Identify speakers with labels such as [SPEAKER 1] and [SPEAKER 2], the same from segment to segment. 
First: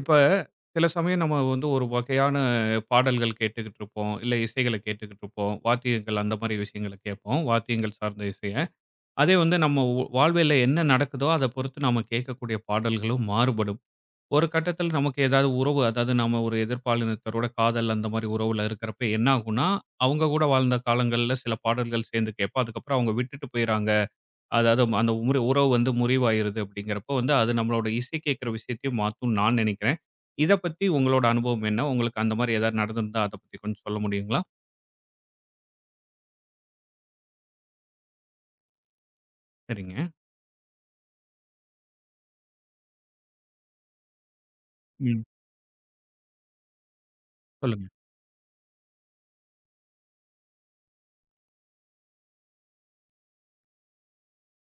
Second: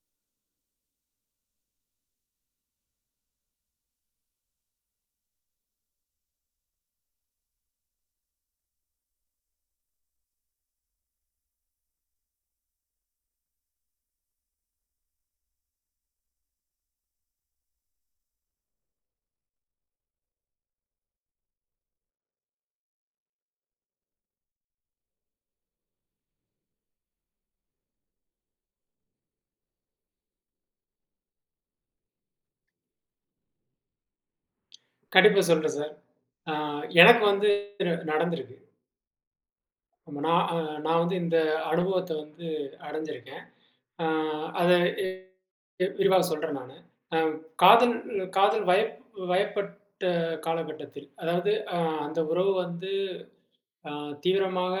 [SPEAKER 1] இப்ப சில சமயம் நம்ம வந்து ஒரு வகையான பாடல்கள் கேட்டுக்கிட்டு இருப்போம். இல்ல இசைகள கேட்டுக்கிட்டு இருப்போம். வாத்தியங்கள் அந்த மாரி விஷயங்கள கேட்போம். வாத்தியங்கள் சார்ந்த இசைய. அதே வந்து நம்ம வாழ்வியல்ல என்ன நடக்குதோ அத பொறுத்து நம்ம கேட்கக்கூடிய பாடல்களும் மாறுபடும். ஒரு கட்டத்தில நமக்கு ஏதாவது உறவு அதாவது நம்ம ஒரு எதிர்ப்பாலினத்தரோட காதல் அந்த மாரி உறவுல இருக்கிறப்ப என்ன ஆகும்னா, அவங்க கூட வாழ்ந்த காலங்கள்ல சில பாடல்கள் சேர்ந்து கேட்போம். அதுக்கப்புறம் அவங்க விட்டுட்டு போயிறாங்க. அதாவது அந்த முறி உறவு வந்து முறிவாயிருது அப்படிங்கிறப்போ வந்து அது நம்மளோட இசை கேட்குற விஷயத்தையும் மாத்தும்னு நான் நினைக்கிறேன். இத பத்தி உங்களோட அனுபவம் என்ன? உங்களுக்கு அந்த மாரி ஏதாவது நடந்திருந்தா அத பத்தி கொஞ்சம் சொல்ல முடியுங்களா?
[SPEAKER 2] கண்டிப்பா சொல்றேன் சார். ஆ எனக்கு வந்து நடந்திருக்கு.
[SPEAKER 1] சரிங்க.
[SPEAKER 2] ஆமா, நான் நான் வந்து இந்த அனுபவத்த வந்து அடைஞ்சிருக்கேன். ஆ அத எ
[SPEAKER 1] ம்.
[SPEAKER 2] எ விரிவா சொல்றேன் நானு. அ
[SPEAKER 1] சொல்லுங்க.
[SPEAKER 2] காதல் காதல் வயப்பட்ட காலகட்டத்தில், அதாவது அந்த உறவு வந்து அ தீவிரமாக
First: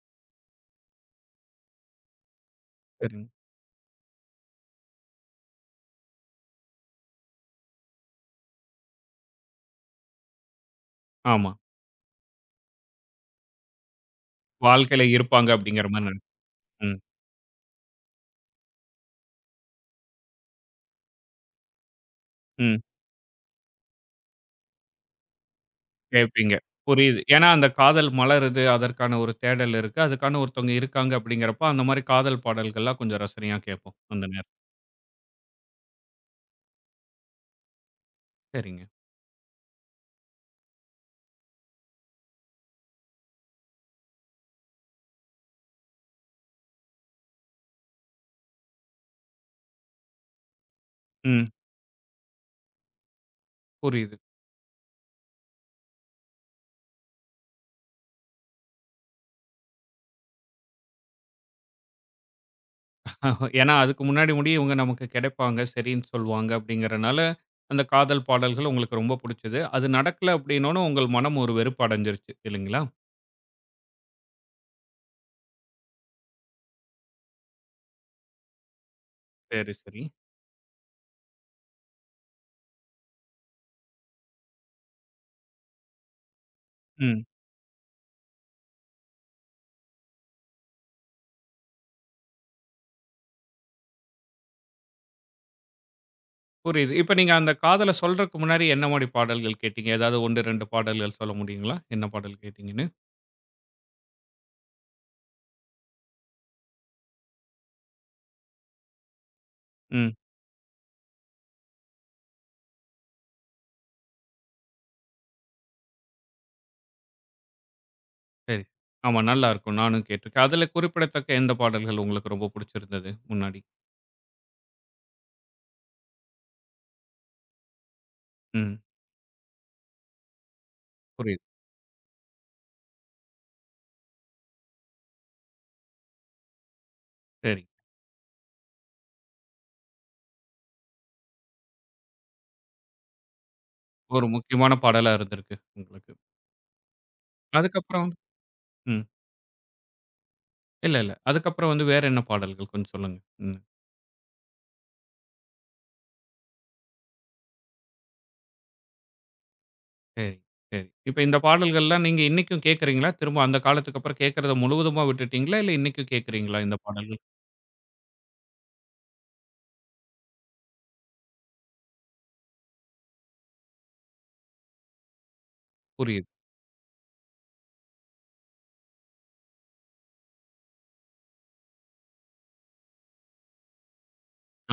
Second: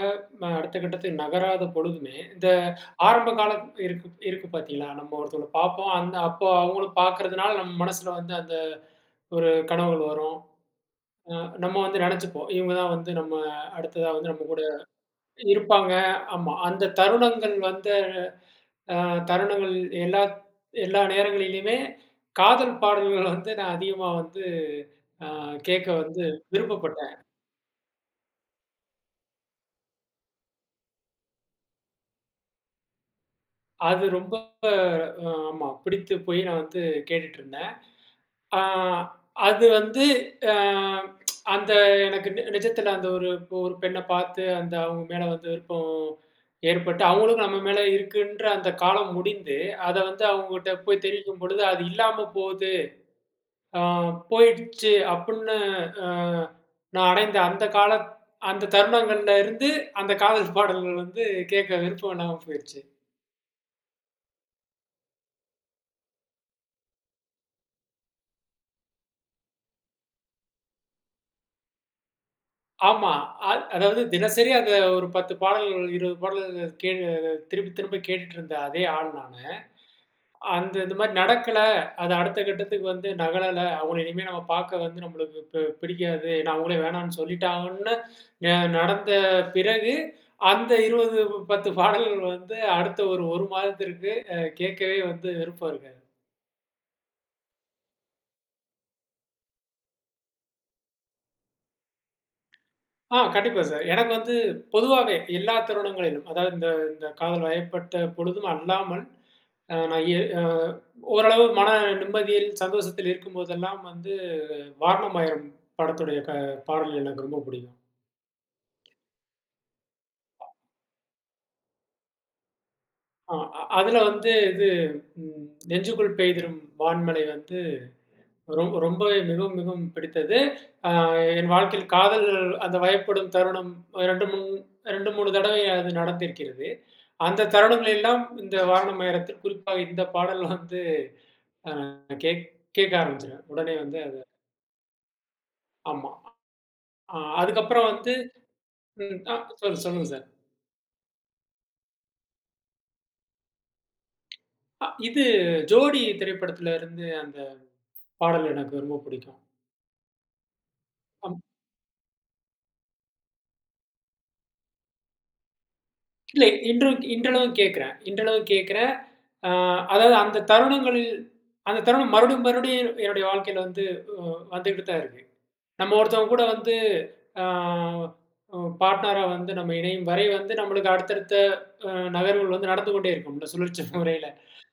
[SPEAKER 2] அடுத்த கட்டத்துக்கு நகராத பொழுதுமே, இந்த
[SPEAKER 1] சரிங்க.
[SPEAKER 2] ஆரம்ப காலம் இருக்கு இருக்கு பார்த்தீங்களா? நம்ம ஒருத்தவங்கள பார்ப்போம். அந்த அப்போ அவங்களும் பார்க்கறதுனால நம்ம மனசுல வந்து அந்த ஒரு கனவுகள் வரும். அ
[SPEAKER 1] ஆமா.
[SPEAKER 2] நம்ம வந்து நெனச்சுப்போம். இவங்க தான் வந்து நம்ம அடுத்ததா வந்து நம்ம கூட
[SPEAKER 1] வாழ்க்கையில இருப்பாங்க அப்படிங்கிற
[SPEAKER 2] இருப்பாங்க.
[SPEAKER 1] மாரி நென
[SPEAKER 2] ஆமா. அந்த
[SPEAKER 1] ம்.
[SPEAKER 2] தருணங்கள் வந்த அ தருணங்கள் எல்லா எல்லா நேரங்களிலுமே
[SPEAKER 1] ம்.
[SPEAKER 2] காதல் பாடல்கள் வந்து நான் அதிகமா வந்து அ கேட்க வந்து
[SPEAKER 1] கேட்பீங்க.
[SPEAKER 2] விருப்பப்பட்டேன்.
[SPEAKER 1] புரியுது. ஏன்னா அந்த காதல் மலருது, அதற்கான ஒரு தேடல் இருக்கு. அதுக்கான ஒருத்தவங்க இருக்காங்க அப்படிங்கிறப்போ, அந்த மாரி காதல் பாடல்கள்லாம் கொஞ்சம் ரசனையா கேட்போம்
[SPEAKER 2] அது
[SPEAKER 1] அந்த
[SPEAKER 2] ரொம்ப
[SPEAKER 1] நேரம்.
[SPEAKER 2] அ ஆமா பிடித்து போய் நான் வந்து கேட்டுட்டுருந்தேன். ஆ
[SPEAKER 1] சரிங்க.
[SPEAKER 2] அது வந்து அ அந்த எனக்கு நிஜத்தில அந்த ஒரு ஒரு பெண்ண பார்த்து அந்த அவங்க மேல வந்து விருப்பம் ஏற்பட்டு, அவங்களுக்கும் நம்ம மேல இருக்குன்ற அந்த காலம் முடிந்து, அத வந்து அவங்ககிட்ட போய் தெரிவிக்கும்
[SPEAKER 1] ம்.
[SPEAKER 2] பொழுது, அது இல்லாம போது ஆ
[SPEAKER 1] புரியுது.
[SPEAKER 2] போயிடுச்சு அப்புட்ன்னு அ நான் அடைந்த அந்த கால அந்த தருணங்கள்ல இருந்து, அந்த காதல் பாடல்கள் வந்து கேட்க விருப்பம் இல்லாம போயிருச்சு.
[SPEAKER 1] ஆஹ. ஏன்னா, அதுக்கு முன்னாடி முடிய இவங்க நமக்கு கிடைப்பாங்க, சரின்னு சொல்லுவாங்க அப்படிங்கிறனால, அந்த காதல் பாடல்கள் உங்களுக்கு ரொம்ப புடிச்சது. அது நடக்கல அப்படின்னோன, உங்கள் மனம் ஒரு வெறுப்பு அடைஞ்சிருச்சு இல்லைங்களா?
[SPEAKER 2] ஆமா. அதாவது தினசரி அத ஒரு 10 பாடல்கள், 20 பாடல்கள் திருப்பி திரும்ப கேட்டுட்டு இருந்த அதே ஆள் நானு.
[SPEAKER 1] சரி, சரி.
[SPEAKER 2] அந்த இந்த மாரி நடக்கல. அது அடுத்த கட்டத்துக்கு வந்து நகலல. அவங்கள இனிமே நம்ம பார்க்க வந்து நம்மளுக்கு பிடிக்காது. நான் அவங்களே வேணான்னு
[SPEAKER 1] ம்.
[SPEAKER 2] சொல்லிட்டாங்கன்னு நடந்த பிறகு, அந்த 20, 10 பாடல்கள் வந்து அடுத்த ஒரு 1 மாதத்திற்கு கேட்கவே வந்து விருப்பம் இருக்காது.
[SPEAKER 1] புரியுது. இப்ப நீங்க அந்த காதல சொல்றக்கு முன்னாடி என்ன மாரி பாடல்கள் கேட்டீங்க? ஏதாவது 1, 2 பாடல்கள் சொல்ல முடியுங்களா? என்ன பாடல் கேட்டீங்கன்னு?
[SPEAKER 2] கண்டிப்பா சார். எனக்கு வந்து பொதுவாவே எல்லா தருணங்களிலும், அதாவது இந்த இந்த காதல் வயப்பட்ட பொழுதும் அல்லாமல், அ நான்
[SPEAKER 1] ம்.
[SPEAKER 2] எ அ ஓரளவு நிம்மதியில், சந்தோஷத்தில் இருக்கும்போதெல்லாம் வந்து, "வாரணம் ஆயிரம்" படத்துடைய பாடல் எனக்கு ரொம்ப பிடிக்கும்.
[SPEAKER 1] சரி. ஆமா நல்லாருக்கும். நானும் கேட்டுருக்கேன். அதுல குறிப்பிடத்தக்க எந்த பாடல்கள் உங்களுக்கு ரொம்ப புடிச்சிருந்தது
[SPEAKER 2] ஆ
[SPEAKER 1] முன்னாடி?
[SPEAKER 2] அ அதுல வந்து இது "நெஞ்சுக்குள் பெய்திடும் வான்மழை" வந்து
[SPEAKER 1] ம்.
[SPEAKER 2] ரொம்பவே மிகவும், மிகவும் பிடித்தது. ஆ
[SPEAKER 1] புரியுது.
[SPEAKER 2] என் வாழ்க்கையில் காதல் அந்த வயப்படும் தருணம் 2, 3 2, 3 தடவை அது நடந்திருக்கிறது. அந்த
[SPEAKER 1] சரி.
[SPEAKER 2] தருணங்கள் எல்லாம் இந்த வாரணம் நேரத்தில் குறிப்பாக இந்த பாடல் வந்து அ கேக் கேட்க ஆரம்பிச்சுருவேன். உடனே வந்து அது
[SPEAKER 1] ஒரு முக்கியமான பாடலா இருந்திருக்கு உங்களுக்கு.
[SPEAKER 2] ஆமா. அதுக்கப்புறம்
[SPEAKER 1] அதுக்கப்புறம்
[SPEAKER 2] வந்து
[SPEAKER 1] ம்.
[SPEAKER 2] ம் ஆ சொல் சொல்லுங்க சார்.
[SPEAKER 1] இல்ல, இல்ல. அதுக்கப்புறம் வந்து வேற என்ன பாடல்கள் கொஞ்சம் சொல்லுங்க. ம்.
[SPEAKER 2] இது "ஜோடி" திரைப்படத்துல இருந்து அந்த பாடல் எனக்கு ரொம்ப பிடிக்கும்.
[SPEAKER 1] சரி, சரி. இப்ப இந்த பாடல்கள்லாம் நீங்க இன்னைக்கும் கேட்கறீங்களா? திரும்ப அந்த காலத்துக்கு அப்புறம் கேட்கறத முழுவதுமா விட்டுட்டீங்களா? இல்ல இன்னைக்கும்
[SPEAKER 2] இல்ல
[SPEAKER 1] கேட்கறீங்களா இந்த
[SPEAKER 2] இன்றும்
[SPEAKER 1] பாடல்கள்?
[SPEAKER 2] இன்றளவும் கேட்கிறேன். அ அதாவது அந்த தருணங்களில் அந்த தருணம் மறுபடியும் மறுபடியும் என்னுடைய வாழ்க்கையில வந்து அ வந்துகிட்டு தான் இருக்கு. நம்ம
[SPEAKER 1] புரியுது.
[SPEAKER 2] ஒருத்தவங்க கூட வந்து அ பார்ட்னரா வந்து நம்ம இணையும் வரை வந்து நம்மளுக்கு அடுத்தடுத்த நகர்வுகள் வந்து நடந்து கொண்டே இருக்கும்ல சுழற்சி முறையில.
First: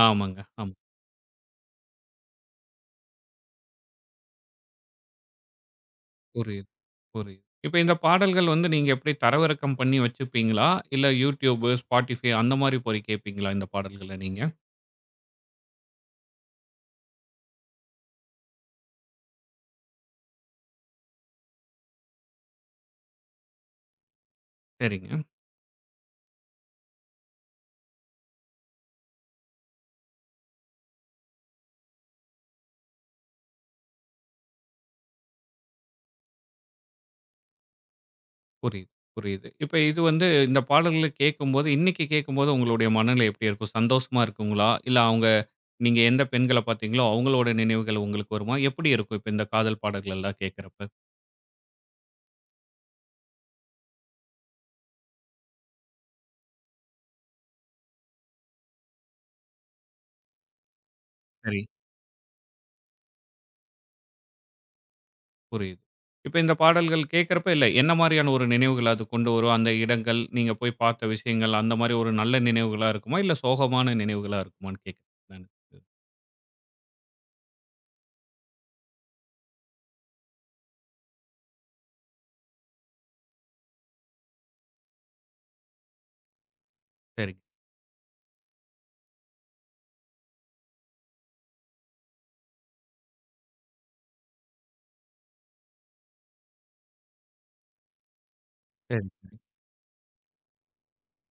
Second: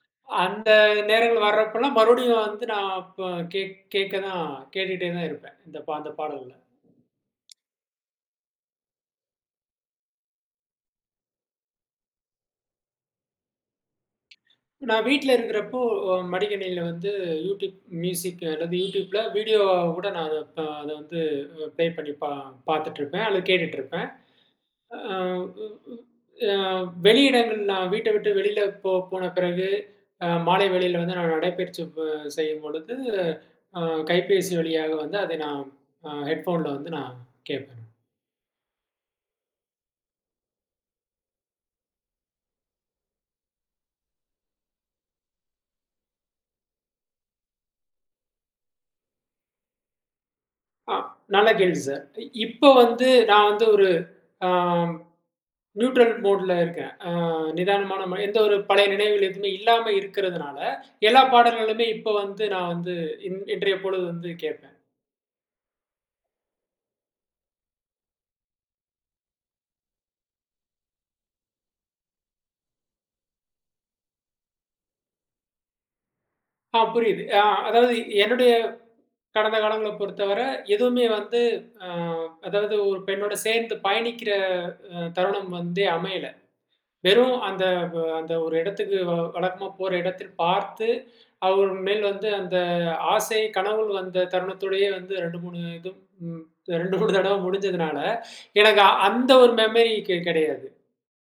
[SPEAKER 1] ஆமாங்க.
[SPEAKER 2] அந்த
[SPEAKER 1] ஆமா.
[SPEAKER 2] நேரங்கள் வர்றப்பலாம் மறுபடியும் வந்து நான் இப்ப கேட்க தான் கேட்டுட்டே தான் இருப்பேன். இந்த அந்த பாடல்கள்.
[SPEAKER 1] புரியுது, புரியுது. இப்ப இந்த பாடல்கள் வந்து நீங்க எப்படி தரவிறக்கம் பண்ணி வச்சுப்பீங்களா? இல்ல YouTube, Spotify அந்த மாரி போய் கேட்பீங்களா இந்த பாடல்கள நீங்க?
[SPEAKER 2] நான் வீட்ல இருக்கிறப்போ, மடிக்கணினியில வந்து யூடியூப் மியூசிக் அல்லது யூடியூப்ல வீடியோ கூட நான் அத வந்து ப்ளே பண்ணி பாத்துட்டுருப்பேன் அல்லது கேட்டுட்டுருப்பேன்.
[SPEAKER 1] சரிங்க.
[SPEAKER 2] அ அ வெளி இடங்கள் நான் வீட்ட விட்டு வெளியில போன பிறகு, மாலை வேளையில வந்து நான் நடைப்பயிற்சி செய்யும்பொழுது, அ கைபேசி வழியாக வந்து அதை நான் ஹெட்ஃபோன்ல வந்து நான் கேட்பேன்.
[SPEAKER 1] புரியுது, புரியுது. இப்ப இது வந்து இந்த பாடல்கள கேட்கும்போது, இன்னைக்கு கேட்கும்போது உங்களுடைய மனநிலை எப்படி இருக்கும்? சந்தோஷமா இருக்குங்களா? இல்ல அவங்க நீங்க எந்த பெண்கள பார்த்தீங்களோ, அவங்களோட நினைவுகள் உங்களுக்கு வருமா? எப்படி இருக்கும் இப்ப இந்த காதல் பாடல்கள் எல்லாம் கேட்கிறப்ப?
[SPEAKER 2] அ நல்ல கேள்வி சார். இப்போ வந்து நான் வந்து ஒரு ஆ நியூட்ரல் மோட்ல இருக்கேன். நிதானமான எந்த ஒரு பழைய நினைவுகள் எதுவுமே இல்லாம இருக்கிறதுனால, எல்லா
[SPEAKER 1] சரி,
[SPEAKER 2] பாடல்களுமே இப்ப வந்து நான் வந்து இன்றைய பொழுது வந்து கேட்பேன்.
[SPEAKER 1] புரியுது. இப்ப இந்த பாடல்கள் கேட்கிறப்ப இல்ல, என்ன மாரியான ஒரு நினைவுகள அது கொண்டு வரும்? அந்த இடங்கள், நீங்க போய் பார்த்த விஷயங்கள், அந்த மாரி ஒரு நல்ல நினைவுகளா இருக்குமா? இல்ல சோகமான நினைவுகளா இருக்குமான்னு கேட்கிறேன் நானு. சரி,
[SPEAKER 2] புரியுது. அதாவது என்னுடைய கடந்த காலங்கள பொறுத்தவர எதுவுமே வந்து அ அதாவது ஒரு பெண்ணோட சேர்ந்து பயணிக்கிற தருணம் வந்து அமையல.
[SPEAKER 1] சரி.
[SPEAKER 2] வெறும் அந்த அந்த ஒரு இடத்துக்கு வழக்கமா போற இடத்தில் பார்த்து, அவர் மேல் வந்து அந்த ஆசை, கனவுள் வந்த தருணத்தோடயே வந்து 2, 3 இது ம் 2, 3 தடவ முடிஞ்சதுனால, எனக்கு அந்த ஒரு மெமரி கிடையாது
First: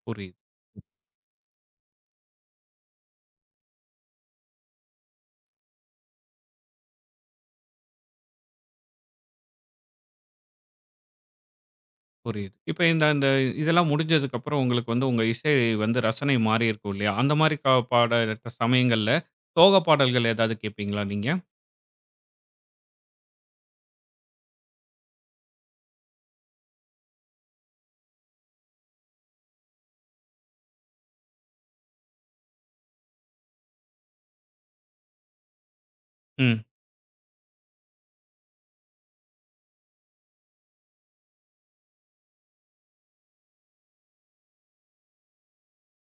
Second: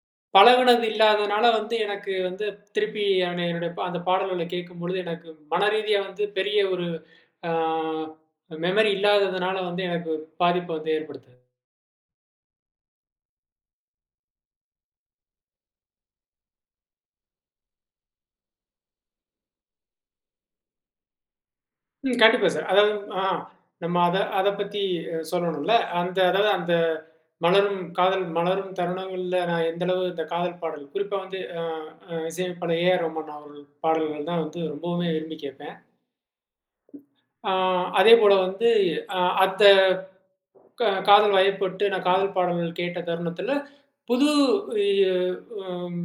[SPEAKER 1] புரியுது.
[SPEAKER 2] பழகுனது இல்லாதனால வந்து எனக்கு வந்து திருப்பி அவனை என்னுடைய அந்த பாடல்களை கேட்கும் பொழுது எனக்கு மன ரீதியா வந்து பெரிய ஒரு மெமரி இல்லாததுனால வந்து எனக்கு பாதிப்பு வந்து ஏற்படுத்துது
[SPEAKER 1] புரியுது. இப்ப இந்த இந்த இதெல்லாம் முடிஞ்சதுக்கு அப்புறம் உங்களுக்கு வந்து உங்க இசை வந்து ரசனை மாறி இருக்கும் இல்லையா? அந்த மாரி க பாடுற சமயங்கள்ல சோக பாடல்கள் ஏதாவது கேட்பீங்களா நீங்க?
[SPEAKER 2] கண்டிப்பா சார் அதாவது ஆ நம்ம அதை அதை பத்தி சொல்லணும்ல அந்த அதாவது அந்த மலரும் தருணங்கள்ல நான் எந்த அளவு இந்த காதல் பாடல் குறிப்பா வந்து இசையமைப்பாளர் ஏ ஆர் ரஹ்மான் அவர்கள் பாடல்கள் தான் வந்து ரொம்பவுமே விரும்பி கேட்பேன்.
[SPEAKER 1] ம்,
[SPEAKER 2] அதே போல வந்து அந்த காதல் வயப்பட்டு நான் காதல் பாடல்கள் கேட்ட தருணத்தில, புது இ அம்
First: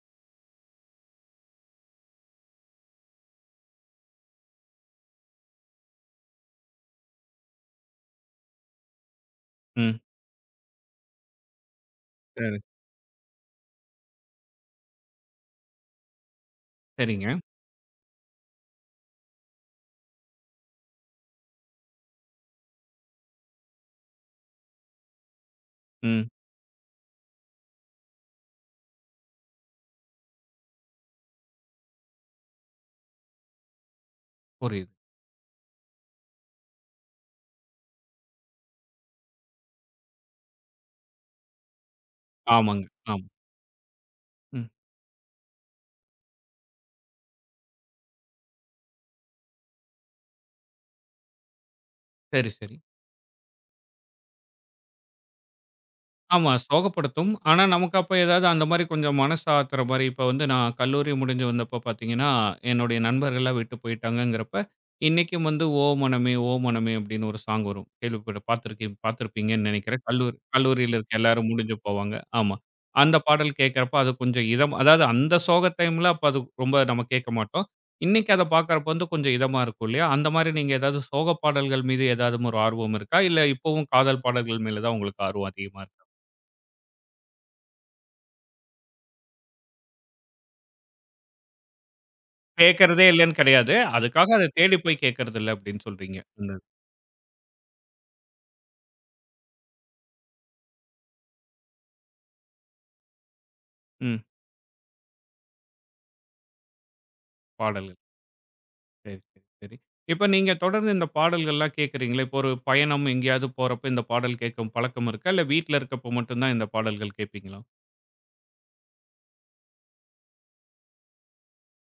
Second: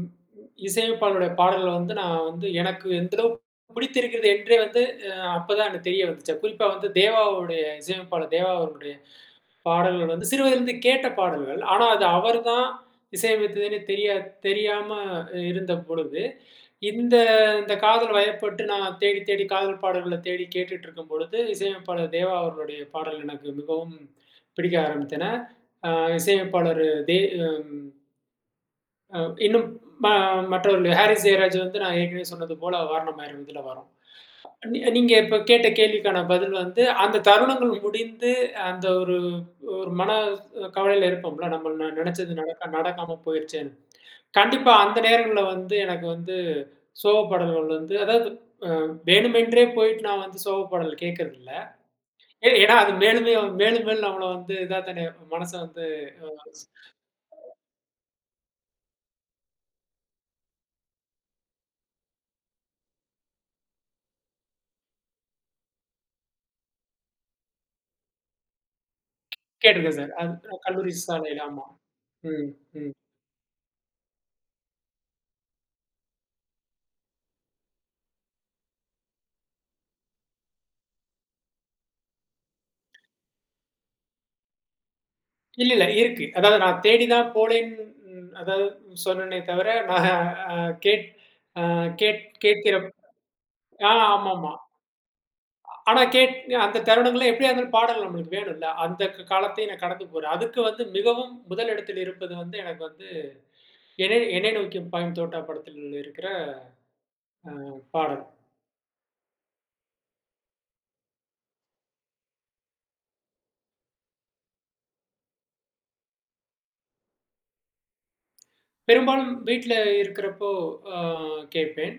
[SPEAKER 2] இசையமைப்பாளருடைய பாடல்கள வந்து நான் வந்து எனக்கு எந்த அளவு பிடித்திருக்கிறது என்றே வந்து அப்பதான் எனக்கு தெரிய வந்துச்சு. குறிப்பா வந்து தேவாவுடைய இசையமைப்பாளர் தேவா அவர்களுடைய
[SPEAKER 1] ம்.
[SPEAKER 2] பாடல்கள் வந்து சிறு வயதிலிருந்து கேட்ட பாடல்கள். ஆனா அது
[SPEAKER 1] சரி,
[SPEAKER 2] அவர்தான் இசையமைத்ததுன்னு தெரியாம இருந்த பொழுது, இந்த
[SPEAKER 1] சரிங்க.
[SPEAKER 2] இந்த காதல் வயப்பட்டு நான் தேடி தேடி காதல் பாடல்கள தேடி கேட்டுட்டு இருக்கும் பொழுது, இசையமைப்பாளர் தேவா அவர்களுடைய பாடல் எனக்கு மிகவும் பிடிக்க ஆரம்பித்தன. அ
[SPEAKER 1] ம்.
[SPEAKER 2] இசையமைப்பாளர் தே ம் அ இன்னும் ம மற்றவர்கள் ஹாரிஸ் ஜெயராஜ் வந்து நான் ஏற்கனவே சொன்னது போல "வாரணம் 1000" இதுல வரும்.
[SPEAKER 1] புரியுது.
[SPEAKER 2] நீங்க இப்ப கேட்ட கேள்விக்கான பதில் வந்து, அந்த தருணங்கள் முடிந்து அந்த ஒரு ஒரு மன கவலையில இருப்போம்ல, நம்ம நெனச்சது நடக்க
[SPEAKER 1] ஆமாங்க.
[SPEAKER 2] நடக்காம
[SPEAKER 1] ஆமா.
[SPEAKER 2] போயிருச்சேன்னு.
[SPEAKER 1] ம்.
[SPEAKER 2] கண்டிப்பா அந்த நேரங்கள்ல வந்து எனக்கு வந்து சோக பாடல்கள் வந்து அதாவது அ வேணுமென்றே போயிட்டு நான் வந்து சோக பாடல் கேட்கறதில்ல.
[SPEAKER 1] சரி, சரி.
[SPEAKER 2] ஏன்னா அது மேலுமே மேலும் மேலும் நம்மள வந்து இதா தானே மனச வந்து அ
[SPEAKER 1] ஆமா. சோகப்படுத்தும். ஆனா, நமக்கு அப்ப ஏதாவது அந்த மாரி கொஞ்சம் மனசு ஆத்துற மாரி, இப்ப வந்து நான் கல்லூரி முடிஞ்சு வந்தப்ப பாத்தீங்கன்னா, என்னுடைய நண்பர்கள்லாம் விட்டு போயிட்டாங்கங்கிறப்ப, இன்னைக்கும் வந்து "ஓ மனமே, ஓ மனமே" அப்படின்னு ஒரு சாங் வரும். கேள்விப்பட்டு பாத்துருப்பீங்கன்னு
[SPEAKER 2] கேட்டிருக்கேன்
[SPEAKER 1] நெனைக்கிறேன்.
[SPEAKER 2] சார்.
[SPEAKER 1] கல்லூரி
[SPEAKER 2] அது கல்லூரி
[SPEAKER 1] கல்லூரியில இருக்க
[SPEAKER 2] சாலையில
[SPEAKER 1] எல்லாரும்
[SPEAKER 2] ஆமா.
[SPEAKER 1] முடிஞ்சு போவாங்க.
[SPEAKER 2] ம்,
[SPEAKER 1] ஆமா.
[SPEAKER 2] ம்.
[SPEAKER 1] அந்த பாடல் கேட்கிறப்ப அது கொஞ்சம் இதம் அதாவது அந்த சோக டைம்ல அப்ப அது ரொம்ப நம்ம கேட்க மாட்டோம். இன்னைக்கு அத பாக்குறப்ப வந்து கொஞ்சம் இதமா இருக்கும் இல்லையா? அந்த மாரி நீங்க ஏதாவது சோக பாடல்கள் மீது ஏதாவது ஒரு ஆர்வம் இருக்கா? இல்ல இப்பவும் காதல் பாடல்கள் மேல தான் உங்களுக்கு ஆர்வம்
[SPEAKER 2] இல்ல,
[SPEAKER 1] அதிகமா
[SPEAKER 2] இல்ல
[SPEAKER 1] இருக்கா?
[SPEAKER 2] இருக்கு. அதாவது நான் தேடி தான் போலேன்னு அதாவது சொன்னேனே தவிர, நான் அ கேட் அ கேட் கேட்கிற
[SPEAKER 1] கேட்கிறதே இல்லன்னு கிடையாது. அதுக்காக அத
[SPEAKER 2] ஆமாமா.
[SPEAKER 1] தேடி போய் கேட்கிறது இல்ல அப்படின்னு
[SPEAKER 2] ஆனா
[SPEAKER 1] சொல்றீங்க. அந்த
[SPEAKER 2] அந்த தருணங்கள்ல எப்படியா இருந்தாலும் பாடல் நம்மளுக்கு வேணும்ல. அந்த காலத்தையும் நான் கடந்து போறேன். அதுக்கு வந்து மிகவும் முதல் இடத்தில் இருப்பது வந்து எனக்கு வந்து
[SPEAKER 1] ம்.
[SPEAKER 2] என்னை என்னை நோக்கி பாயும் தோட்டா படத்தில் இருக்கிற அ
[SPEAKER 1] பாடல்.
[SPEAKER 2] பாடல்.
[SPEAKER 1] சரி, சரி, சரி. இப்ப நீங்க தொடர்ந்து இந்த பாடல்கள்லாம் கேட்கிறீங்களே, இப்போ ஒரு பயணம் எங்கேயாவது போறப்ப இந்த பாடல் கேட்கும் பழக்கம் இருக்கா? இல்ல வீட்ல இருக்கப்ப மட்டும் தான் இந்த பாடல்கள் கேட்பீங்களா?
[SPEAKER 2] பெரும்பாலும் வீட்ல இருக்கிறப்போ அ கேட்பேன்.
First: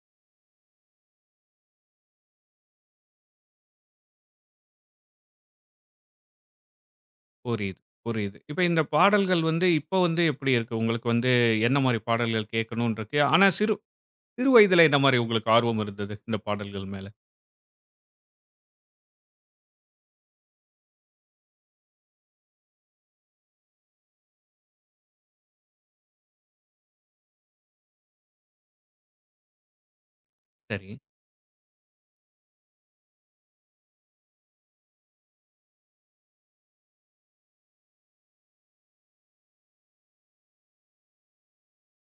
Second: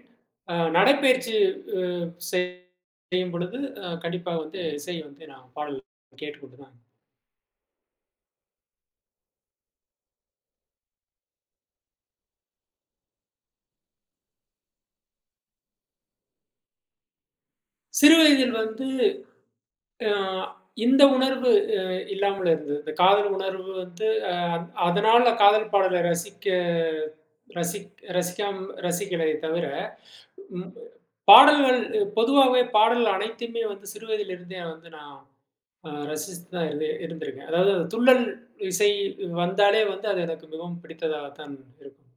[SPEAKER 2] நடைப்பயிற்சி செய்- செய்யும் பொழுது கண்டிப்பா வந்து இசை வந்து நான் பாடல் கேட்டுக்கொண்டு தான்
[SPEAKER 1] புரியுது, புரியுது. இப்ப இந்த பாடல்கள் வந்து இப்ப வந்து எப்படி இருக்கு? உங்களுக்கு வந்து என்ன மாரி பாடல்கள் கேட்கணும்னு இருக்கு? ஆனா சிறு சிறு வயதில என்ன மாரி உங்களுக்கு ஆர்வம் இருந்தது இந்த பாடல்கள் மேல?
[SPEAKER 2] சிறு வயதில் வந்து அ இந்த உணர்வு அ இல்லாமல் இருந்தது. இந்த காதல் உணர்வு வந்து அதனால காதல் பாடல ரசிக் ரசிக்காம ரசிக்கலை தவிர, ம்
[SPEAKER 1] சரி.
[SPEAKER 2] பாடல்கள் பொதுவாவே பாடல் அனைத்துமே வந்து சிறு வயதிலிருந்தே வந்து நான் ரசித்து தான் இருந்திருக்கேன். அதாவது அது துள்ளல் இசை வந்தாலே வந்து அது எனக்கு மிகவும் பிடித்ததா தான் இருக்கும்.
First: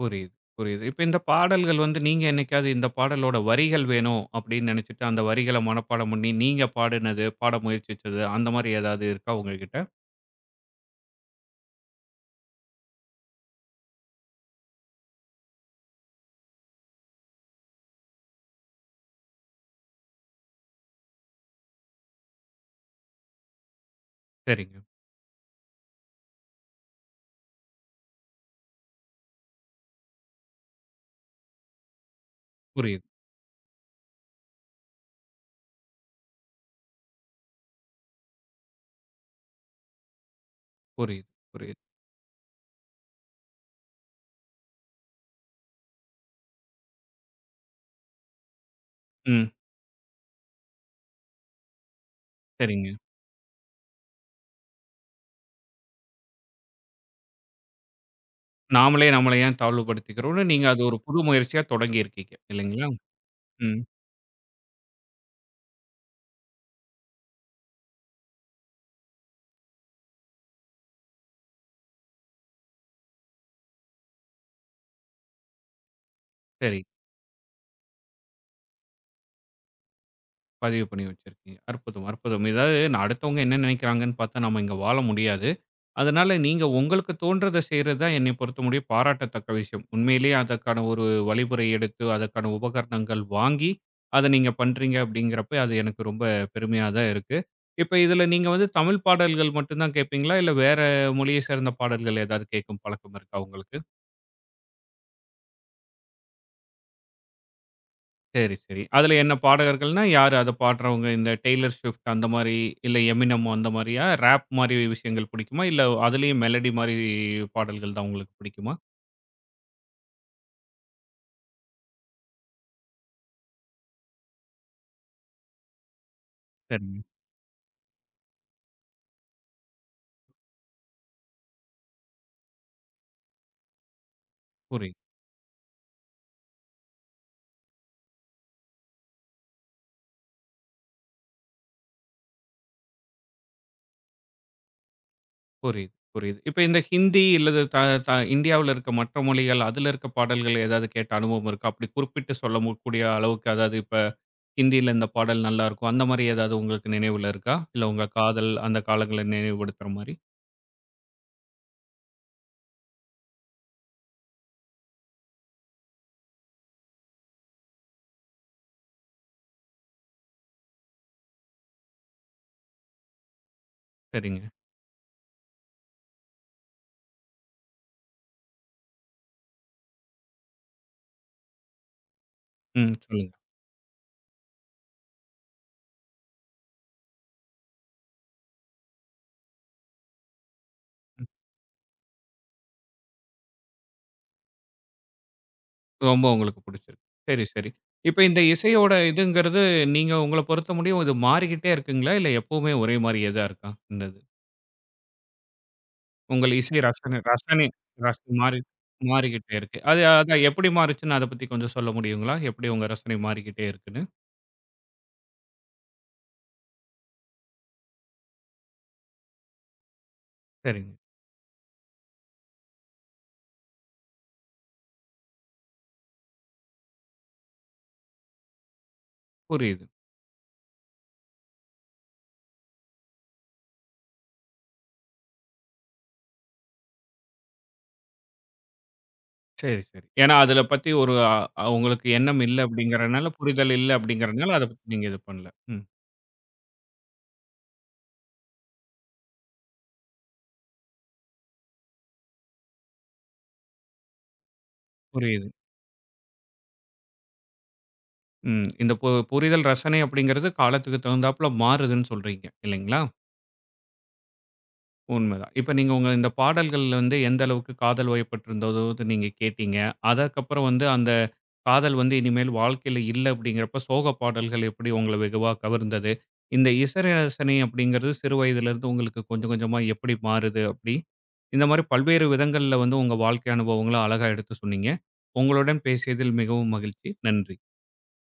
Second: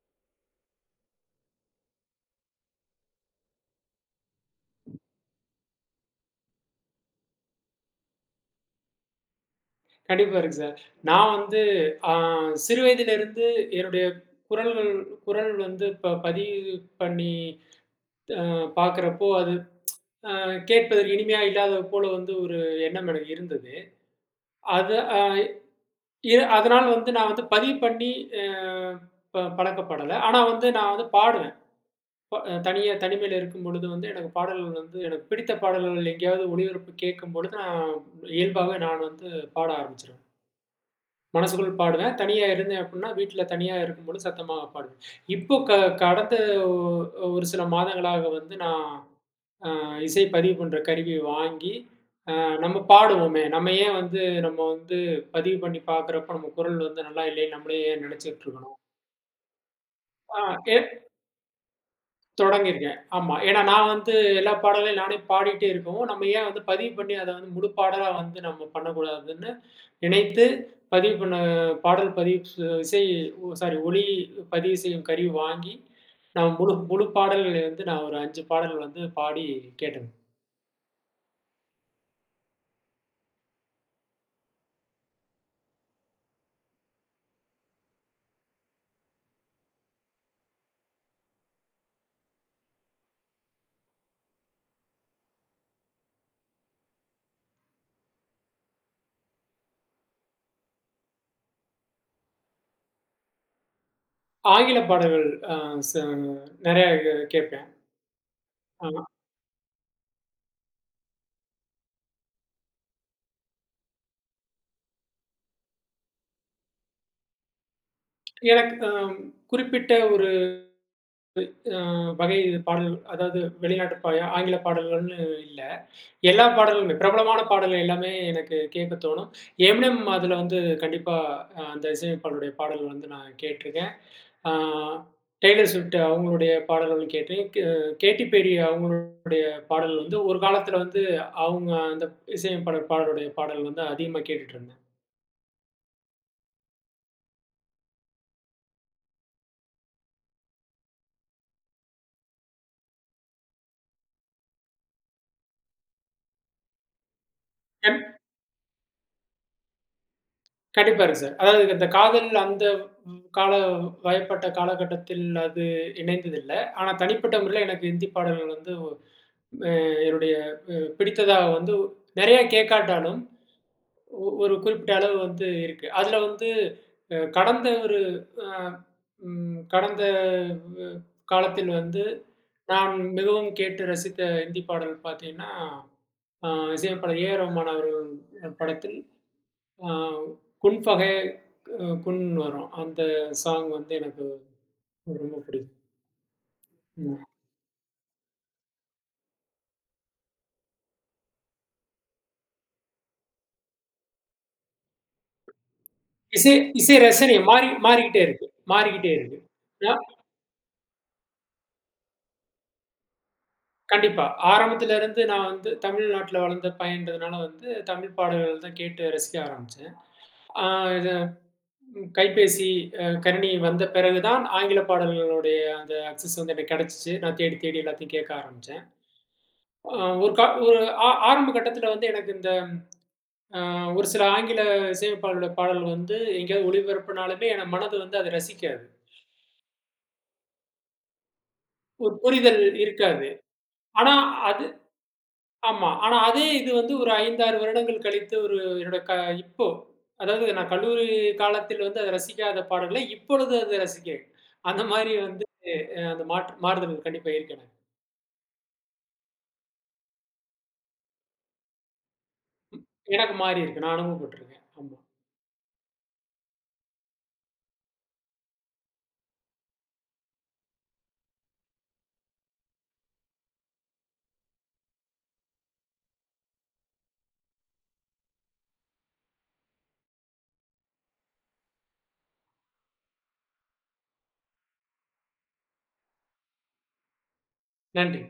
[SPEAKER 1] புரியுது, புரியுது. இப்ப இந்த பாடல்கள் வந்து நீங்க என்னைக்காவது இந்த பாடலோட வரிகள் வேணும் அப்படின்னு நினைச்சுட்டு, அந்த வரிகள மனப்பாடம் பண்ணி நீங்க பாடுனது, பாட முயற்சிச்சது அந்த மாரி ஏதாவது இருக்கா உங்ககிட்ட?
[SPEAKER 2] கண்டிப்பா இருக்கு சார். நான் வந்து ஆ சிறு வயதிலிருந்து என்னுடைய குரல்கள் குரல் வந்து பதிவு பண்ணி பார்க்கிறப்போ, அது அ கேட்பதற்கு இனிமையா இல்லாதது போல வந்து ஒரு எண்ணம் எனக்கு இருந்தது.
[SPEAKER 1] சரிங்க.
[SPEAKER 2] அது அ இ அதனால வந்து நான் வந்து பதிவு பண்ணி அ ப பழக்கப்படல. ஆனா வந்து நான் வந்து பாடுவேன். ப தனியா
[SPEAKER 1] புரியுது,
[SPEAKER 2] தனிமையில இருக்கும் பொழுது வந்து, எனக்கு பாடல்கள் வந்து எனக்கு பிடித்த பாடல்கள் எங்கேயாவது ஒளிபரப்பு கேட்கும்பொழுது, இயல்பாவே நான் வந்து பாட ஆரம்பிச்சுருவேன்.
[SPEAKER 1] புரியுது,
[SPEAKER 2] மனசுக்குள்
[SPEAKER 1] புரியுது.
[SPEAKER 2] பாடுவேன். தனியா இருந்தேன் அப்டின்னா, வீட்ல தனியா இருக்கும்பொழுது சத்தமா பாடுவேன். இப்போ கடந்த ஒ ஒரு சில மாதங்களாக வந்து நான்
[SPEAKER 1] ம்.
[SPEAKER 2] அ இசை பதிவு பண்ற கருவி வாங்கி, அ நம்ம
[SPEAKER 1] சரிங்க.
[SPEAKER 2] பாடுவோமே, நம்ம ஏன் வந்து நம்ம வந்து பதிவு பண்ணி பார்க்குறப்போ நம்ம குரல் வந்து நல்லா இல்லைன்னு நம்மளே ஏன் நெனச்சுட்டு இருக்கணும்?
[SPEAKER 1] நாமளே நம்மள ஏன்
[SPEAKER 2] ஆ
[SPEAKER 1] தாழ்வுபடுத்திக்கிறோம்னு நீங்க
[SPEAKER 2] எ
[SPEAKER 1] அது ஒரு புது முயற்சியா தொடங்கியிருக்கீங்க. இல்லைங்களா?
[SPEAKER 2] தொடங்கியிருக்கேன். ஆமா. ஏன்னா
[SPEAKER 1] ம்.
[SPEAKER 2] நான் வந்து எல்லா பாடலையும் நானே பாடிட்டே இருக்கவும், நம்ம ஏன் வந்து பதிவு பண்ணி அத வந்து முழுப்பாடலா வந்து நம்ம பண்ணக்கூடாதுன்னு நினைத்து, பதிவு பண்ண பாடல் பதிவு சு இசை ஒ சாரி ஒலி பதிவு செய்யும் கருவி வாங்கி, நான் முழு
[SPEAKER 1] சரி.
[SPEAKER 2] முழு பாடல்கள வந்து நான் ஒரு 5 பாடல்கள் வந்து பாடி கேட்டேன்.
[SPEAKER 1] பதிவு பண்ணி வச்சிருக்கீங்க. அற்புதம், அற்புதம். இதாவது நான் அடுத்தவங்க என்ன நினைக்கிறாங்கன்னு பார்த்தா நம்ம இங்க வாழ முடியாது. அதனால நீங்க உங்களுக்கு தோன்றத செய்றது தான் என்னை பொறுத்த முடியும் பாராட்டத்தக்க விஷயம். உண்மையிலேயே அதற்கான ஒரு வழிமுறை எடுத்து, அதற்கான உபகரணங்கள் வாங்கி, அத நீங்க பண்றீங்க அப்படிங்கிறப்ப, அது எனக்கு ரொம்ப பெருமையா தான் இருக்கு. இப்ப இதுல நீங்க வந்து தமிழ் பாடல்கள் மட்டும் தான் கேட்பீங்களா? இல்ல வேற மொழியை சேர்ந்த பாடல்கள் ஏதாவது கேட்கும் பழக்கம் இருக்கா உங்களுக்கு?
[SPEAKER 2] ஆங்கில பாடல்கள் அ ச நெறைய கேட்பேன்.
[SPEAKER 1] சரி, சரி.
[SPEAKER 2] ஆமா.
[SPEAKER 1] அதுல என்ன பாடகர்கள்னா யாரு அத பாடுறவங்க? இந்த டெய்லர் ஸ்விஃப்ட் அந்த மாரி, இல்ல எமினம் அந்த மாரியா? ராப் மாரி விஷயங்கள் பிடிக்குமா? இல்ல அதுலயும் மெலடி மாரி பாடல்கள் தான் உங்களுக்கு பிடிக்குமா?
[SPEAKER 2] எனக்கு குறிப்பிட்ட ஒரு அ வகை பாடல் அதாவது வெளிநாட்டு ஆங்கில பாடல்கள்னு இல்ல. எல்லா பாடலுமே,
[SPEAKER 1] சரிங்க.
[SPEAKER 2] பிரபலமான பாடல்கள் எல்லாமே எனக்கு கேட்க தோணும். எம்inem அதுல வந்து கண்டிப்பா அந்த இசையமைப்பாளருடைய பாடல் வந்து நான் கேட்டுருக்கேன். ஆ
[SPEAKER 1] புரியுது.
[SPEAKER 2] டெய்லர் ஸ்விஃப்ட் அவங்களுடைய பாடல்களும் கேட்டுருக்கேன். கேட்டி பெர்ரி அவங்களுடைய பாடல் வந்து ஒரு காலத்துல வந்து அவங்க அந்த இசையமைப்பாளர் பாடலுடைய பாடல் வந்து அதிகமா கேட்டுட்டுருந்தேன்.
[SPEAKER 1] புரியுது, புரியுது. இப்ப இந்த ஹிந்தி இல்லது த த இந்தியாவுல இருக்க மற்ற மொழிகள், அதுல இருக்க பாடல்கள் ஏதாவது கேட்ட அனுபவம் இருக்கா? அப்படி குறிப்பிட்டு சொல்ல மு கூடிய அளவுக்கு அதாவது இப்ப ஹிந்தியில இந்த பாடல் நல்லாருக்கும். அந்த மாரி ஏதாவது உங்களுக்கு நினைவுல இருக்கா? இல்ல
[SPEAKER 2] கண்
[SPEAKER 1] உங்க காதல் அந்த காலங்கள நினைவுபடுத்துற மாரி?
[SPEAKER 2] கண்டிப்பா இருக்கு சார். அதாவது அந்த காதல் அந்த கால வயப்பட்ட காலகட்டத்தில் அது இணைந்ததில்ல. ஆனா தனிப்பட்ட முறையில எனக்கு ஹிந்தி பாடல்கள் வந்து என்னுடைய பிடித்ததா வந்து நெறைய கேட்காட்டாலும்,
[SPEAKER 1] சரிங்க.
[SPEAKER 2] ஒரு குறிப்பிட்ட அளவு வந்து இருக்கு. அதுல வந்து அ கடந்த ஒரு அ ம் கடந்த அ காலத்தில் வந்து
[SPEAKER 1] ம்.
[SPEAKER 2] நான்
[SPEAKER 1] சொல்லுங்க.
[SPEAKER 2] மிகவும் கேட்டு ரசித்த ஹிந்தி பாடல் பார்த்தீங்கன்னா, அ இசையமைப்பாளர் ஏ ஆர் ரகுமான் அவர்கள் படத்தில் அ "குன் ஃபகே குன்" வரும். அந்த சாங் வந்து எனக்கு ரொம்ப பிடிக்கும்.
[SPEAKER 1] ரொம்ப உங்களுக்கு புடிச்சிருக்கு.
[SPEAKER 2] ம்.
[SPEAKER 1] சரி, சரி. இப்ப இந்த இசையோட இதுங்கிறது, நீங்க உங்கள பொறுத்த முடியும் இது மாறிக்கிட்டே இருக்குங்களா? இல்ல எப்பவுமே ஒரே மாரியே தான் இருக்கா? இந்த இது. உங்கள்
[SPEAKER 2] இசை
[SPEAKER 1] இசை
[SPEAKER 2] இசை
[SPEAKER 1] ரசனை
[SPEAKER 2] ரசனை
[SPEAKER 1] ரசனை
[SPEAKER 2] மாறி
[SPEAKER 1] ரச மாறி
[SPEAKER 2] மாறிக்கிட்டே இருக்கு.
[SPEAKER 1] மாறிக்கிட்டே இருக்கு.
[SPEAKER 2] அ
[SPEAKER 1] அது அதான் எப்படி மாறுச்சுன்னு அத பத்தி கொஞ்சம் சொல்ல முடியுங்களா? எப்படி உங்க ரசனை மாறிக்கிட்டே இருக்குன்னு?
[SPEAKER 2] கண்டிப்பா. ஆரம்பத்துல இருந்து நான் வந்து தமிழ்நாட்டுல வளர்ந்த பையன்றதுனால வந்து, தமிழ் பாடல்கள் தான் கேட்டு ரசிக்க ஆரம்பிச்சேன். ஆ
[SPEAKER 1] சரிங்க.
[SPEAKER 2] இது கைபேசி கணினி வந்த பிறகு தான் ஆங்கில பாடல்களுடைய அந்த அக்சஸ் வந்து எனக்கு கிடைச்சுச்சு. நான் தேடி, தேடி எல்லாத்தையும் கேட்க ஆரம்பிச்சேன்.
[SPEAKER 1] புரியுது.
[SPEAKER 2] அ ஒரு கா ஒரு ஆரம்ப கட்டத்துல வந்து எனக்கு இந்த அ ஒரு சில ஆங்கில இசையமைப்பாளரோட பாடல் வந்து எங்கேயாவது ஒளிபரப்புனாலுமே, என் மனது வந்து அத ரசிக்காது.
[SPEAKER 1] சரி, சரி. ஏன்னா அதுல பத்தி ஒரு அ அ, உங்களுக்கு
[SPEAKER 2] ஒரு
[SPEAKER 1] எண்ணம்
[SPEAKER 2] புரிதல்
[SPEAKER 1] இல்ல
[SPEAKER 2] இருக்காது.
[SPEAKER 1] அப்படிங்கிறனால, புரிதல் இல்ல
[SPEAKER 2] ஆனா
[SPEAKER 1] அப்படிங்கிறனால அத
[SPEAKER 2] அது
[SPEAKER 1] பத்தி நீங்க இது பண்ணல. ம்.
[SPEAKER 2] ஆமா. ஆனா அதே இது வந்து ஒரு 5, 6 வருடங்கள் கழித்து ஒரு என்னோட க இப்போ, அதாவது நான் கல்லூரி காலத்தில் வந்து அத ரசிக்காத பாடல்கள, இப்பொழுது அத ரசிக்கிறேன். அந்த மாரி வந்து
[SPEAKER 1] புரியுது.
[SPEAKER 2] அ அந்த மாறுதல் கண்டிப்பா இருக்கு எனக்கு.
[SPEAKER 1] ம். இந்த புரிதல் ரசனை அப்படிங்கிறது காலத்துக்கு தகுந்தாப்புல மாறுதுன்னு சொல்றீங்க இல்லைங்களா?
[SPEAKER 2] எனக்கு மாறியிருக்கு. நான் அனுபவப்பட்டுருக்கேன். ஆமா.
[SPEAKER 1] உண்மைதான். இப்ப நீங்க உங்க இந்த பாடல்கள்ல வந்து எந்த அளவுக்கு காதல் வயப்பட்டிருந்ததோ வந்து நீங்க கேட்டீங்க. அதற்கப்புறம் வந்து அந்த காதல் வந்து இனிமேல் வாழ்க்கையில இல்ல அப்படிங்கிறப்ப சோக பாடல்கள் எப்படி உங்கள வெகுவா கவர்ந்தது? இந்த இசையரசனை அப்படிங்கிறது சிறு வயதிலிருந்து உங்களுக்கு கொஞ்சம் கொஞ்சமா எப்படி மாறுது அப்படி? இந்த மாரி பல்வேறு விதங்கள்ல வந்து உங்க வாழ்க்கை அனுபவங்கள அழகா எடுத்து சொன்னீங்க. உங்களுடன் பேசியதில் மிகவும் மகிழ்ச்சி. நன்றி.
[SPEAKER 2] நன்றி.